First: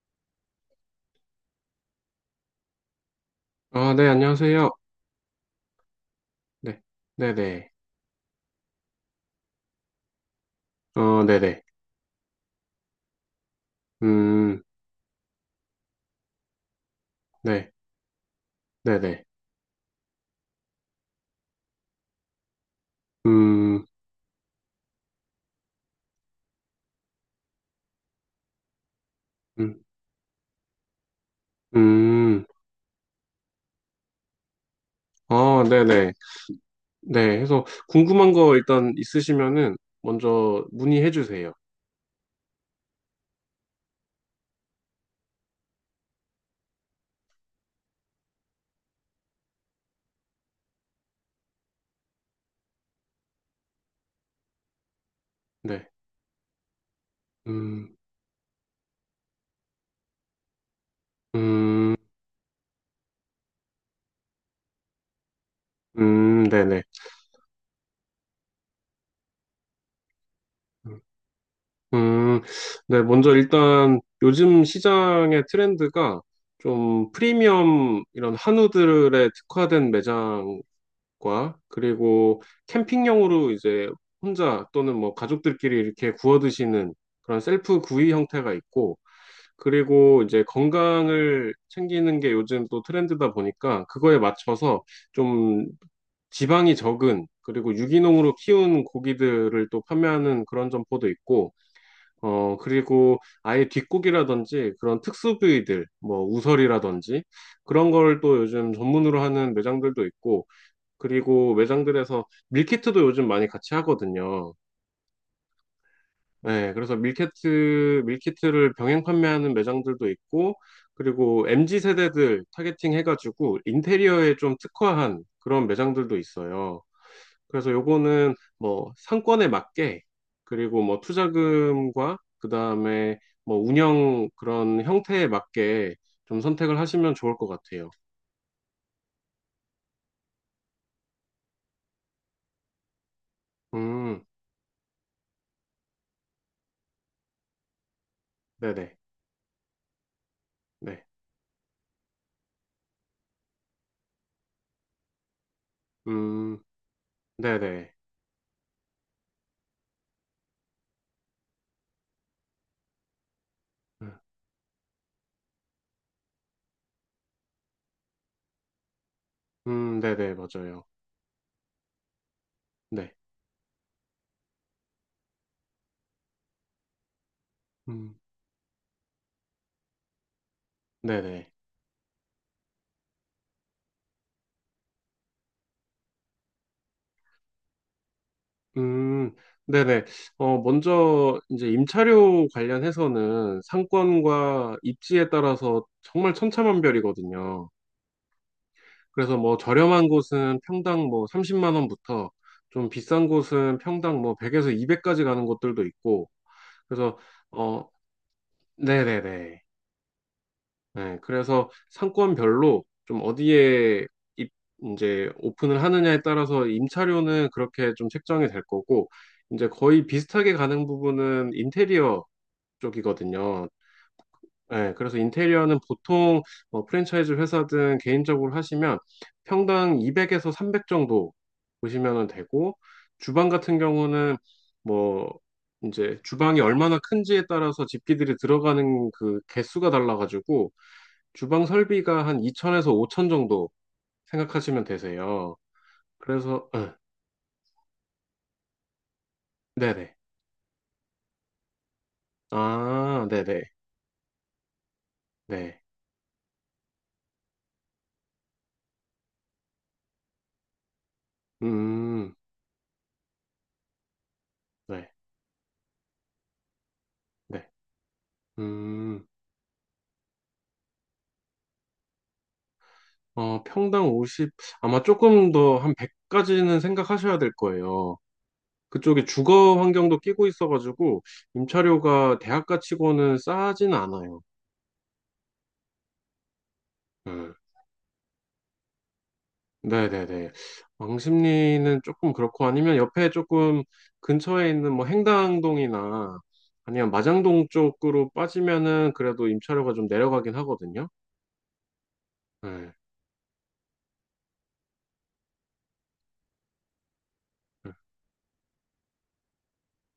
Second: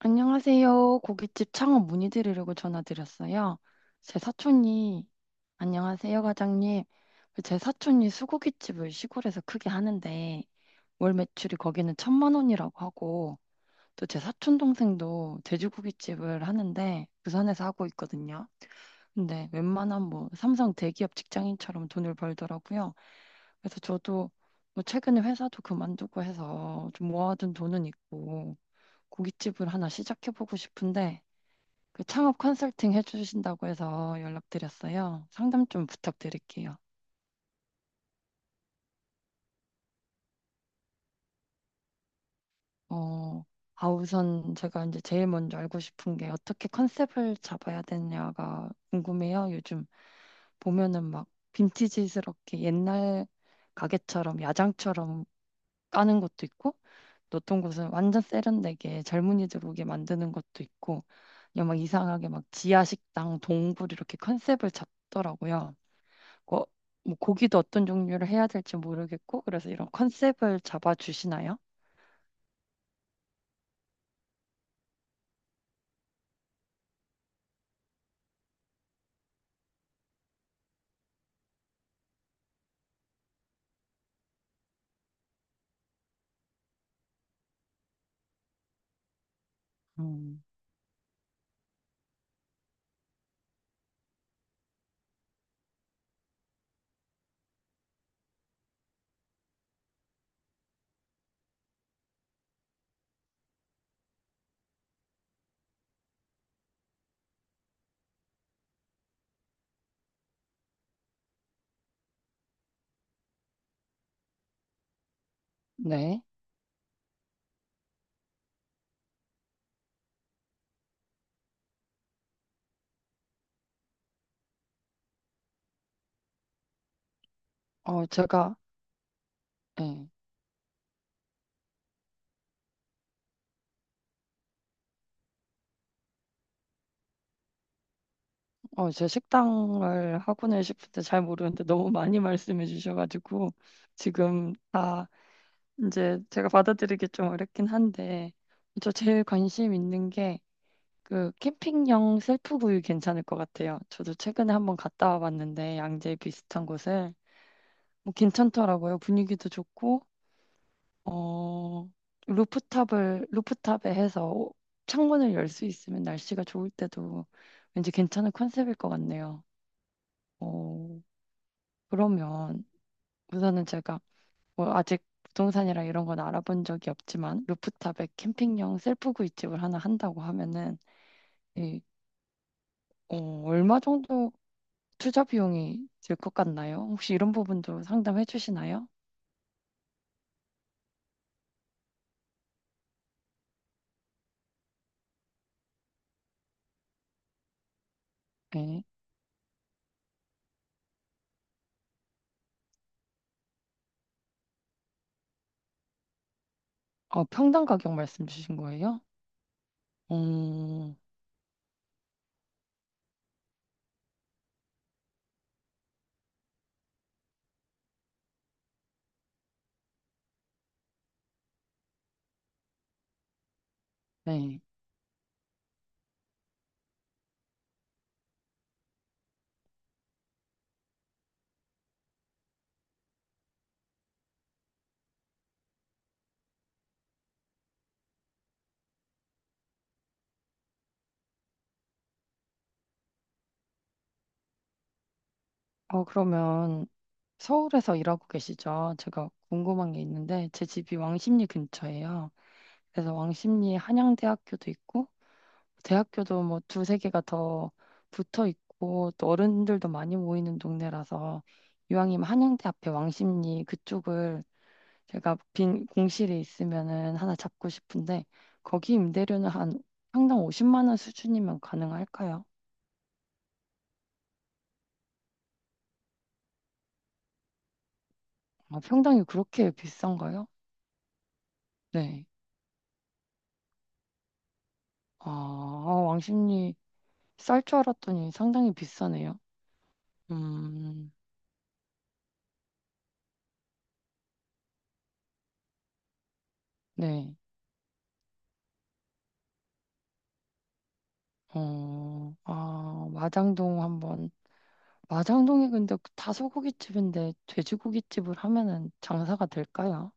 안녕하세요. 고깃집 창업 문의드리려고 전화드렸어요. 아, 네, 제 안녕하세요. 사촌이, 안녕하세요, 네, 과장님. 제 네네. 사촌이 수고깃집을 시골에서 크게 하는데, 월 어, 매출이 네네. 거기는 천만 원이라고 하고, 또 제 사촌 음, 동생도 돼지고깃집을 하는데, 부산에서 네, 하고 있거든요. 네네. 근데 웬만한 뭐 삼성 대기업 직장인처럼 돈을 벌더라고요. 그래서 음, 저도 뭐 최근에 회사도 그만두고 해서 좀 모아둔 돈은 있고, 고깃집을 음, 하나 시작해보고 싶은데, 그 창업 음. 컨설팅 해주신다고 해서 연락드렸어요. 아, 상담 좀 네네. 부탁드릴게요. 네, 해서 궁금한 거 일단 있으시면은 먼저 문의해 주세요. 어, 아, 우선 제가 이제 제일 먼저 알고 싶은 게 어떻게 컨셉을 잡아야 되냐가 궁금해요. 요즘 보면은 막 빈티지스럽게 옛날 가게처럼 야장처럼 네, 까는 것도 있고, 또 어떤 곳은 음, 완전 세련되게 젊은이들 오게 만드는 것도 있고, 그냥 막 음, 이상하게 막 지하 식당, 동굴 이렇게 컨셉을 잡더라고요. 거, 네네. 뭐 고기도 어떤 종류를 해야 될지 모르겠고, 그래서 이런 컨셉을 잡아주시나요? 음, 네, 먼저 일단 요즘 시장의 트렌드가 좀 프리미엄 이런 한우들에 특화된 매장 과 그리고 캠핑용으로 이제 혼자 또는 뭐 가족들끼리 이렇게 구워 드시는 그런 셀프 구이 형태가 있고, 그리고 음, 이제 건강을 챙기는 게 요즘 또 트렌드다 보니까 그거에 맞춰서 좀 지방이 적은 그리고 유기농으로 키운 고기들을 또 판매하는 그런 점포도 있고, 그리고 아예 뒷고기라든지 그런 특수 부위들, 뭐 우설이라든지 그런 걸 또 요즘 전문으로 하는 매장들도 있고, 그리고 매장들에서 밀키트도 요즘 많이 같이 하거든요. 네. 네, 그래서 밀키트를 병행 판매하는 매장들도 있고, 그리고 MZ 세대들 타겟팅 해가지고 인테리어에 좀 특화한 그런 매장들도 있어요. 그래서 어, 요거는 뭐 상권에 맞게, 예. 그리고 뭐 투자금과 그 다음에 뭐 운영 그런 형태에 맞게 좀 선택을 하시면 좋을 것 같아요. 어, 제 식당을 하고는 싶은데 잘 모르는데 너무 많이 말씀해 주셔가지고, 음, 지금 다 이제 제가 받아들이기 좀 어렵긴 한데, 저 네네, 제일 관심 있는 게, 네, 그 캠핑용 셀프구이 괜찮을 것 같아요. 저도 최근에 한번 갔다 와봤는데 양재 음, 비슷한 곳을 네네. 뭐 괜찮더라고요. 분위기도 좋고 어, 루프탑에 음. 해서 창문을 열 수 있으면 날씨가 좋을 때도 왠지 괜찮은 컨셉일 것 같네요. 네네, 맞아요. 어, 그러면 네. 우선은 제가 뭐 아직 부동산이랑 이런 건 알아본 적이 없지만 루프탑에 음, 캠핑용 셀프 구이집을 하나 한다고 하면은 네네. 이, 어, 얼마 정도 투자 비용이 들 것 같나요? 혹시 이런 부분도 상담해 주시나요? 음, 네네. 어, 먼저, 이제 임차료 관련해서는 상권과 입지에 따라서 정말 천차만별이거든요. 네. 그래서 뭐 저렴한 곳은 평당 뭐 30만 원부터 좀 비싼 곳은 평당 뭐 100에서 200까지 가는 곳들도 있고, 그래서, 평당 어, 가격 말씀 주신 거예요? 네네네. 음, 네, 그래서 상권별로 좀 어디에 입, 이제 오픈을 하느냐에 따라서 임차료는 그렇게 좀 책정이 될 거고, 이제 거의 비슷하게 가는 부분은 인테리어 쪽이거든요. 네. 네, 그래서 인테리어는 보통 뭐 프랜차이즈 회사든 개인적으로 하시면 평당 200에서 300 정도 보시면 되고, 주방 같은 경우는 뭐 이제 주방이 얼마나 큰지에 따라서 집기들이 들어가는 그 개수가 달라가지고, 주방 설비가 한 2천에서 5천 정도 생각하시면 되세요. 그래서, 그러면 응, 서울에서 일하고 계시죠? 제가 궁금한 게 네네. 있는데, 제 집이 왕십리 근처예요. 그래서 아, 네네. 왕십리에 한양대학교도 있고, 네. 대학교도 뭐 두세 개가 더 붙어 있고, 또 어른들도 많이 모이는 동네라서, 이왕이면 음, 한양대 앞에 왕십리 그쪽을 네, 제가 빈 공실이 있으면은 하나 네. 잡고 싶은데, 거기 음, 임대료는 한 평당 50만 원 수준이면 가능할까요? 어, 평당 50, 아마 조금 더 한 100까지는 생각하셔야 될 거예요. 아, 평당이 그쪽에 그렇게 주거 환경도 비싼가요? 끼고 있어가지고, 네. 임차료가 대학가 치고는 싸진 않아요. 아, 왕십리 음. 쌀 줄 알았더니 상당히 비싸네요. 네네네. 음, 왕십리는 조금 그렇고 아니면 옆에 조금 근처에 있는 뭐 행당동이나 아니면 네. 마장동 쪽으로 빠지면은 그래도 임차료가 좀 내려가긴 하거든요. 네. 아, 마장동 한번. 마장동이 근데 다 소고기집인데 네. 돼지고기집을 하면은 장사가 될까요?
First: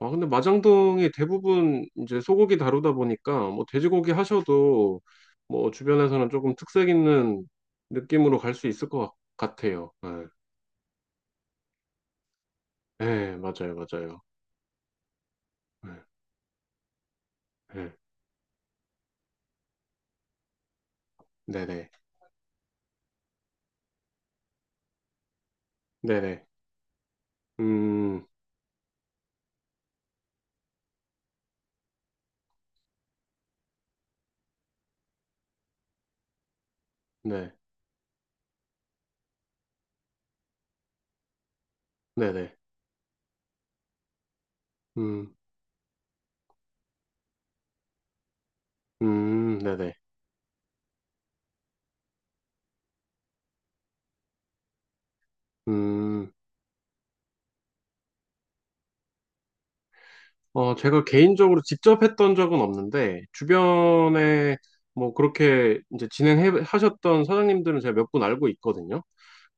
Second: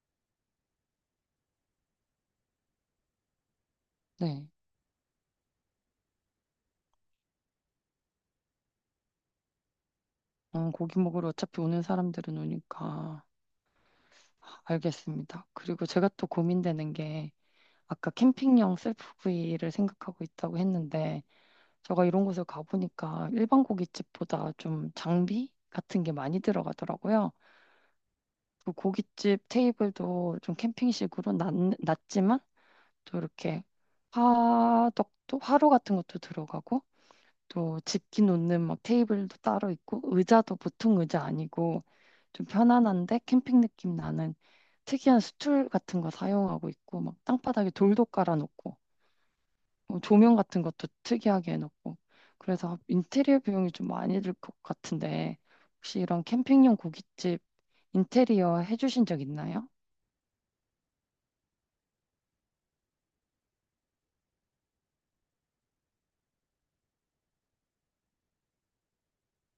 아, 근데 마장동이 대부분 이제 소고기 다루다 보니까 뭐 돼지고기 네. 하셔도 뭐 주변에서는 조금 특색 있는 느낌으로 갈 수 있을 것 같아요. 네. 고기 먹으러 어차피 오는 사람들은 오니까. 네, 맞아요, 맞아요. 알겠습니다. 그리고 네, 제가 또 고민되는 게 네, 아까 캠핑용 셀프구이를 생각하고 있다고 했는데 네네, 제가 이런 곳을 가보니까 일반 고깃집보다 좀 장비 같은 게 많이 네네, 들어가더라고요. 음, 그 고깃집 테이블도 좀 캠핑식으로 낮지만 또 이렇게 화덕도 화로 같은 것도 들어가고 네, 또 집기 놓는 막 테이블도 따로 있고 의자도 보통 의자 아니고 좀 네네. 편안한데 캠핑 느낌 나는 특이한 음. 스툴 같은 거 사용하고 있고 막 땅바닥에 돌도 깔아놓고 네네. 조명 같은 것도 특이하게 해놓고 그래서 인테리어 비용이 좀 많이 들 것 같은데 혹시 이런 음, 캠핑용 고깃집 인테리어 해주신 적 있나요? 어, 제가 개인적으로 직접 했던 적은 없는데, 주변에 뭐 그렇게 이제 진행해 하셨던 사장님들은 제가 몇 분 알고 있거든요.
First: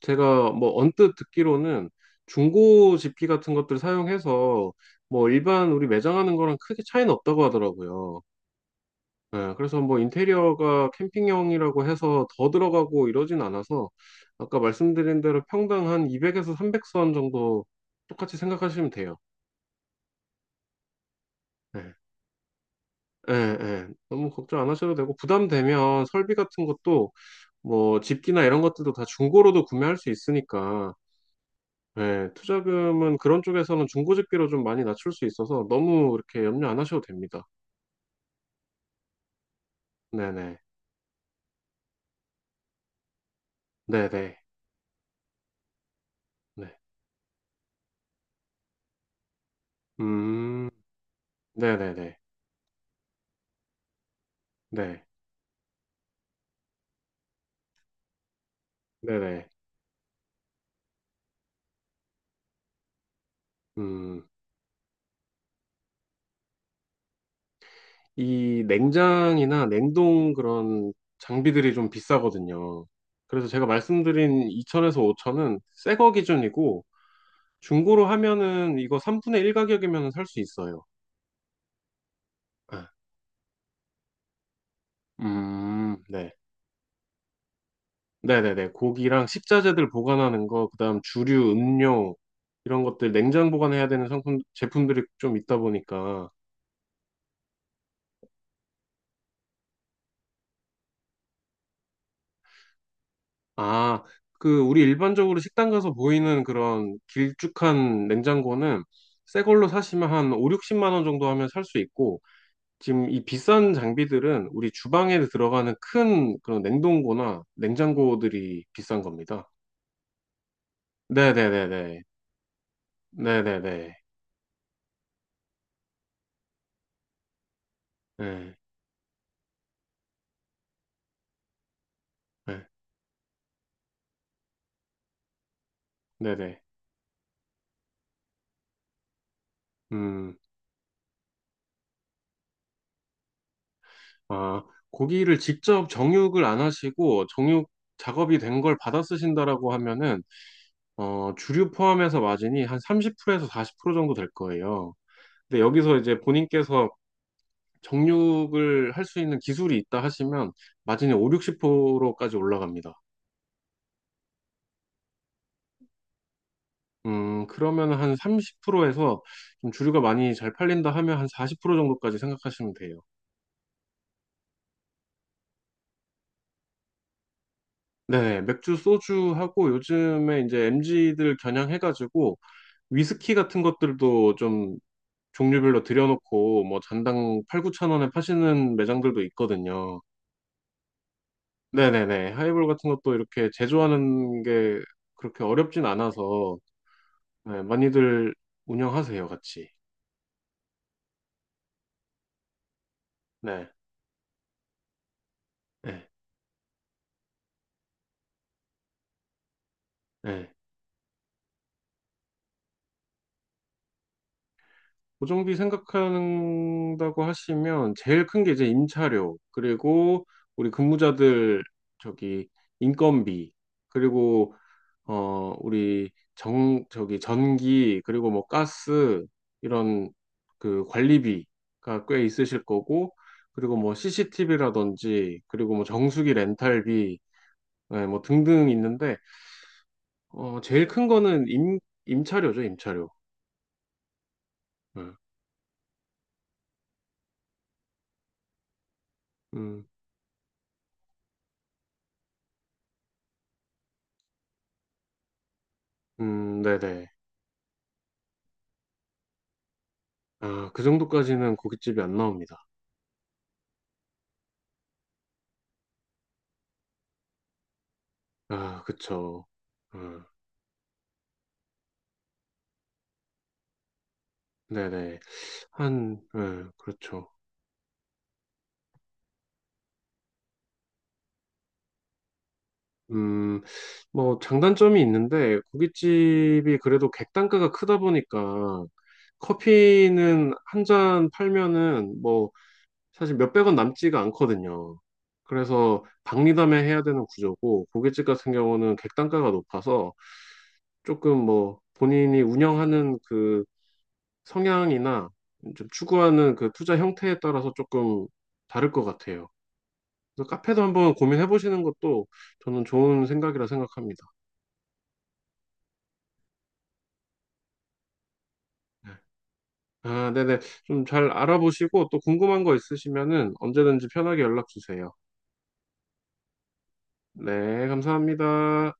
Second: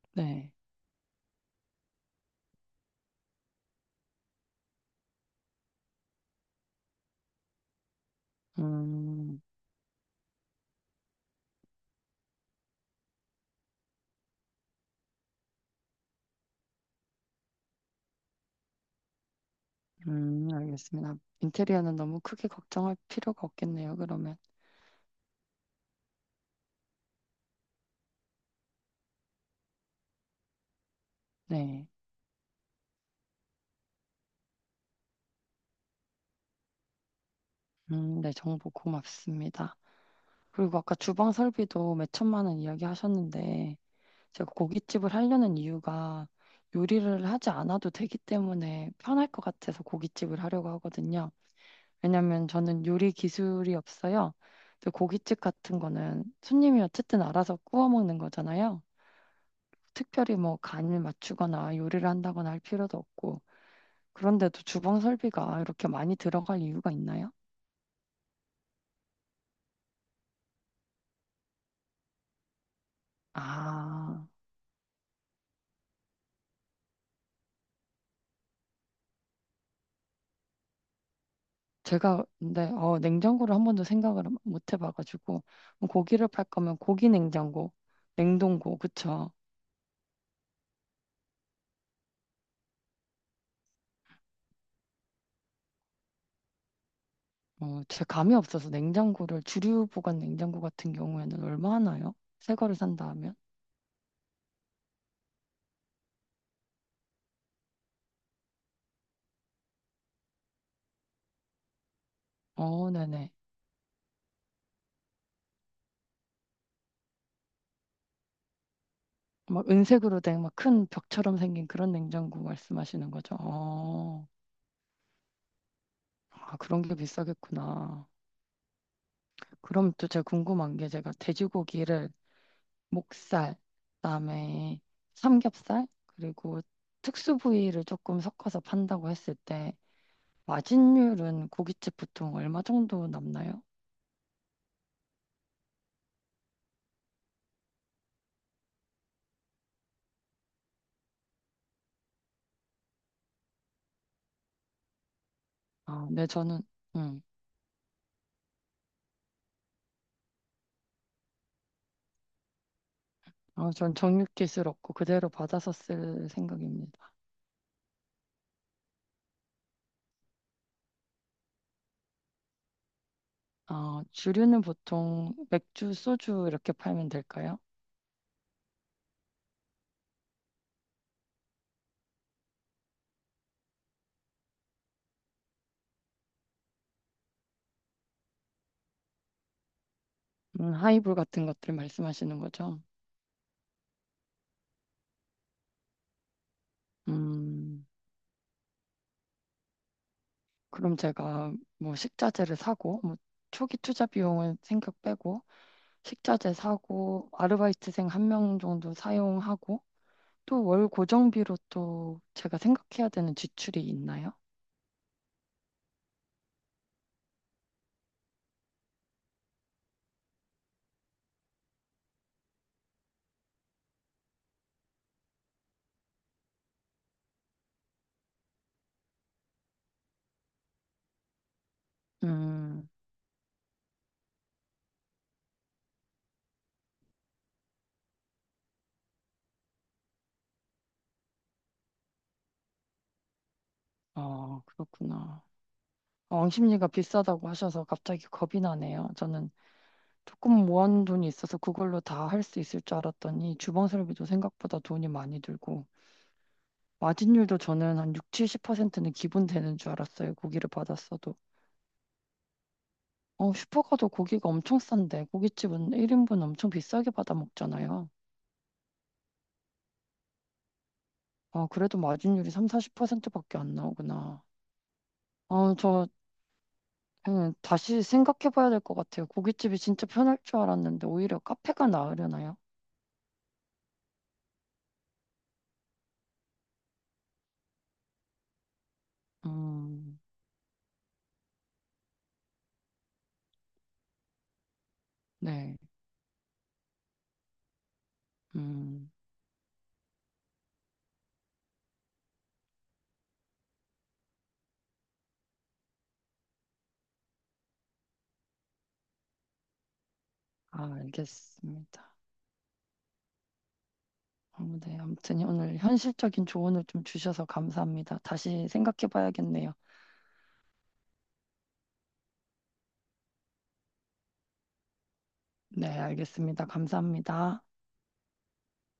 제가 네. 뭐 언뜻 듣기로는 중고 집기 같은 것들 사용해서 뭐 일반 우리 매장하는 거랑 크게 차이는 없다고 하더라고요. 음, 예, 그래서 뭐 인테리어가 캠핑형이라고 해서 더 들어가고 이러진 않아서 아까 말씀드린 대로 평당 한 200에서 300선 정도 똑같이 생각하시면 돼요. 알겠습니다. 예. 인테리어는 너무 크게 걱정할 예, 필요가 예. 없겠네요, 너무 그러면. 걱정 안 하셔도 되고, 부담되면 설비 같은 것도, 뭐, 집기나 이런 것들도 다 중고로도 구매할 수 있으니까, 네. 예, 투자금은 그런 쪽에서는 중고 집기로 좀 많이 낮출 수 있어서 너무 이렇게 염려 안 하셔도 됩니다. 네, 정보 고맙습니다. 네네. 그리고 아까 주방 설비도 몇 천만 원 이야기 하셨는데, 네네. 제가 고깃집을 하려는 이유가 네. 요리를 하지 않아도 되기 때문에 편할 것 같아서 고깃집을 음, 하려고 하거든요. 네네네. 왜냐면 저는 요리 기술이 없어요. 또 네. 고깃집 같은 거는 손님이 어쨌든 알아서 구워 먹는 거잖아요. 네네. 특별히 뭐 간을 맞추거나 요리를 한다거나 할 필요도 없고, 음, 그런데도 주방 설비가 이렇게 많이 들어갈 이유가 있나요? 이 냉장이나 냉동 그런 장비들이 좀 비싸거든요. 그래서 제가 아, 말씀드린 네천에서네천은 새거 기준이고, 중고로 하면은 이거 3분의 1 가격이면 살 수 있어요. 제가 근데 네. 냉장고를 한 번도 생각을 못 해봐가지고 뭐 고기를 네. 팔 거면 고기 냉장고, 네네네. 냉동고, 고기랑 그쵸? 식자재들 보관하는 거, 그다음 주류, 음료, 이런 것들 냉장 보관해야 되는 상품, 제품들이 좀 있다 보니까. 제 감이 없어서 냉장고를 주류 보관 냉장고 같은 경우에는 얼마 하나요? 새 거를 산다 하면? 아, 그, 우리 일반적으로 식당 가서 보이는 그런 길쭉한 냉장고는 새 걸로 사시면 한 5, 60만 원 정도 하면 살 수 있고, 지금 이 네네. 비싼 장비들은 우리 주방에 들어가는 큰 그런 냉동고나 냉장고들이 비싼 겁니다. 막 은색으로 된 막 큰 벽처럼 생긴 그런 네네네네. 냉장고 말씀하시는 거죠? 네네네. 아, 그런 게 비싸겠구나. 네. 그럼 또 제가 궁금한 게 제가 돼지고기를 네. 목살, 그다음에 삼겹살, 네네. 그리고 특수 부위를 조금 섞어서 판다고 했을 때 음, 마진율은 고깃집 보통 얼마 정도 남나요? 아, 고기를 직접 정육을 안 하시고 정육 작업이 된 걸 받아 쓰신다라고 하면은, 어, 주류 포함해서 마진이 한 30%에서 40% 정도 될 거예요. 근데 여기서 아, 이제 네, 본인께서 음, 정육을 할 수 있는 기술이 있다 하시면 마진이 5, 60%까지 올라갑니다. 전 정육기술 없고 그대로 받아서 쓸 생각입니다. 그러면 한 30%에서 좀 주류가 많이 잘 팔린다 하면 한 40% 정도까지 생각하시면 돼요. 아, 주류는 보통 맥주, 소주 이렇게 팔면 될까요? 네, 맥주, 소주하고 요즘에 이제 m 지들 겨냥해가지고 위스키 같은 것들도 좀 종류별로 들여놓고 뭐 잔당 8, 9천 원에 파시는 매장들도 있거든요. 하이볼 같은 것들 네네네. 말씀하시는 하이볼 거죠? 같은 것도 이렇게 제조하는 게 그렇게 어렵진 않아서 네, 음, 많이들 운영하세요, 같이. 그럼 제가 뭐 식자재를 사고 뭐 네. 초기 투자 비용은 생각 빼고 네. 식자재 사고 아르바이트생 한 명 정도 사용하고 네. 또 월 고정비로 또 제가 생각해야 되는 지출이 있나요? 고정비 생각한다고 하시면 제일 큰 게 이제 임차료, 그리고 우리 근무자들 저기 인건비, 그리고 우리 정 저기 전기, 그리고 뭐 가스 이런 그 관리비가 꽤 있으실 음, 거고, 그리고 뭐 CCTV라든지, 그리고 뭐 정수기 렌탈비, 네, 뭐 등등 있는데 제일 큰 거는 임 임차료죠, 임차료. 아, 네. 그렇구나. 아, 옹심리가 비싸다고 하셔서 갑자기 겁이 나네요. 저는 음, 조금 모아놓은 돈이 있어서 그걸로 다 할 수 있을 줄 알았더니 주방설비도 생각보다 돈이 많이 들고 네네. 마진율도 저는 한 6, 70%는 기본 되는 줄 알았어요. 고기를 아, 그 받았어도. 정도까지는 고깃집이 안 나옵니다. 슈퍼 가도 고기가 엄청 싼데 고깃집은 1인분 엄청 비싸게 받아 먹잖아요. 아, 그쵸. 음, 아, 그래도 마진율이 3, 40%밖에 안 나오구나. 네네. 아, 저 한, 그렇죠. 그냥 다시 생각해 봐야 될 것 같아요. 고깃집이 진짜 편할 줄 알았는데 오히려 카페가 나으려나요? 음, 뭐, 장단점이 있는데, 고깃집이 그래도 객단가가 크다 보니까, 음, 커피는 한 잔 팔면은, 뭐, 사실 몇백 원 남지가 않거든요. 네. 그래서, 박리담에 해야 되는 구조고, 고깃집 같은 경우는 음, 객단가가 높아서, 조금 뭐, 본인이 운영하는 그 성향이나 좀 추구하는 그 투자 형태에 따라서 조금 다를 것 같아요. 그래서 카페도 아, 한번 고민해 보시는 알겠습니다. 것도 저는 좋은 생각이라 생각합니다. 아, 네, 아무튼 오늘 현실적인 조언을 좀 주셔서 감사합니다. 다시 생각해 네. 봐야겠네요. 아, 네네. 좀 잘 알아보시고 또 궁금한 거 있으시면은 언제든지 편하게 연락 주세요. 네, 알겠습니다. 감사합니다. 네, 감사합니다.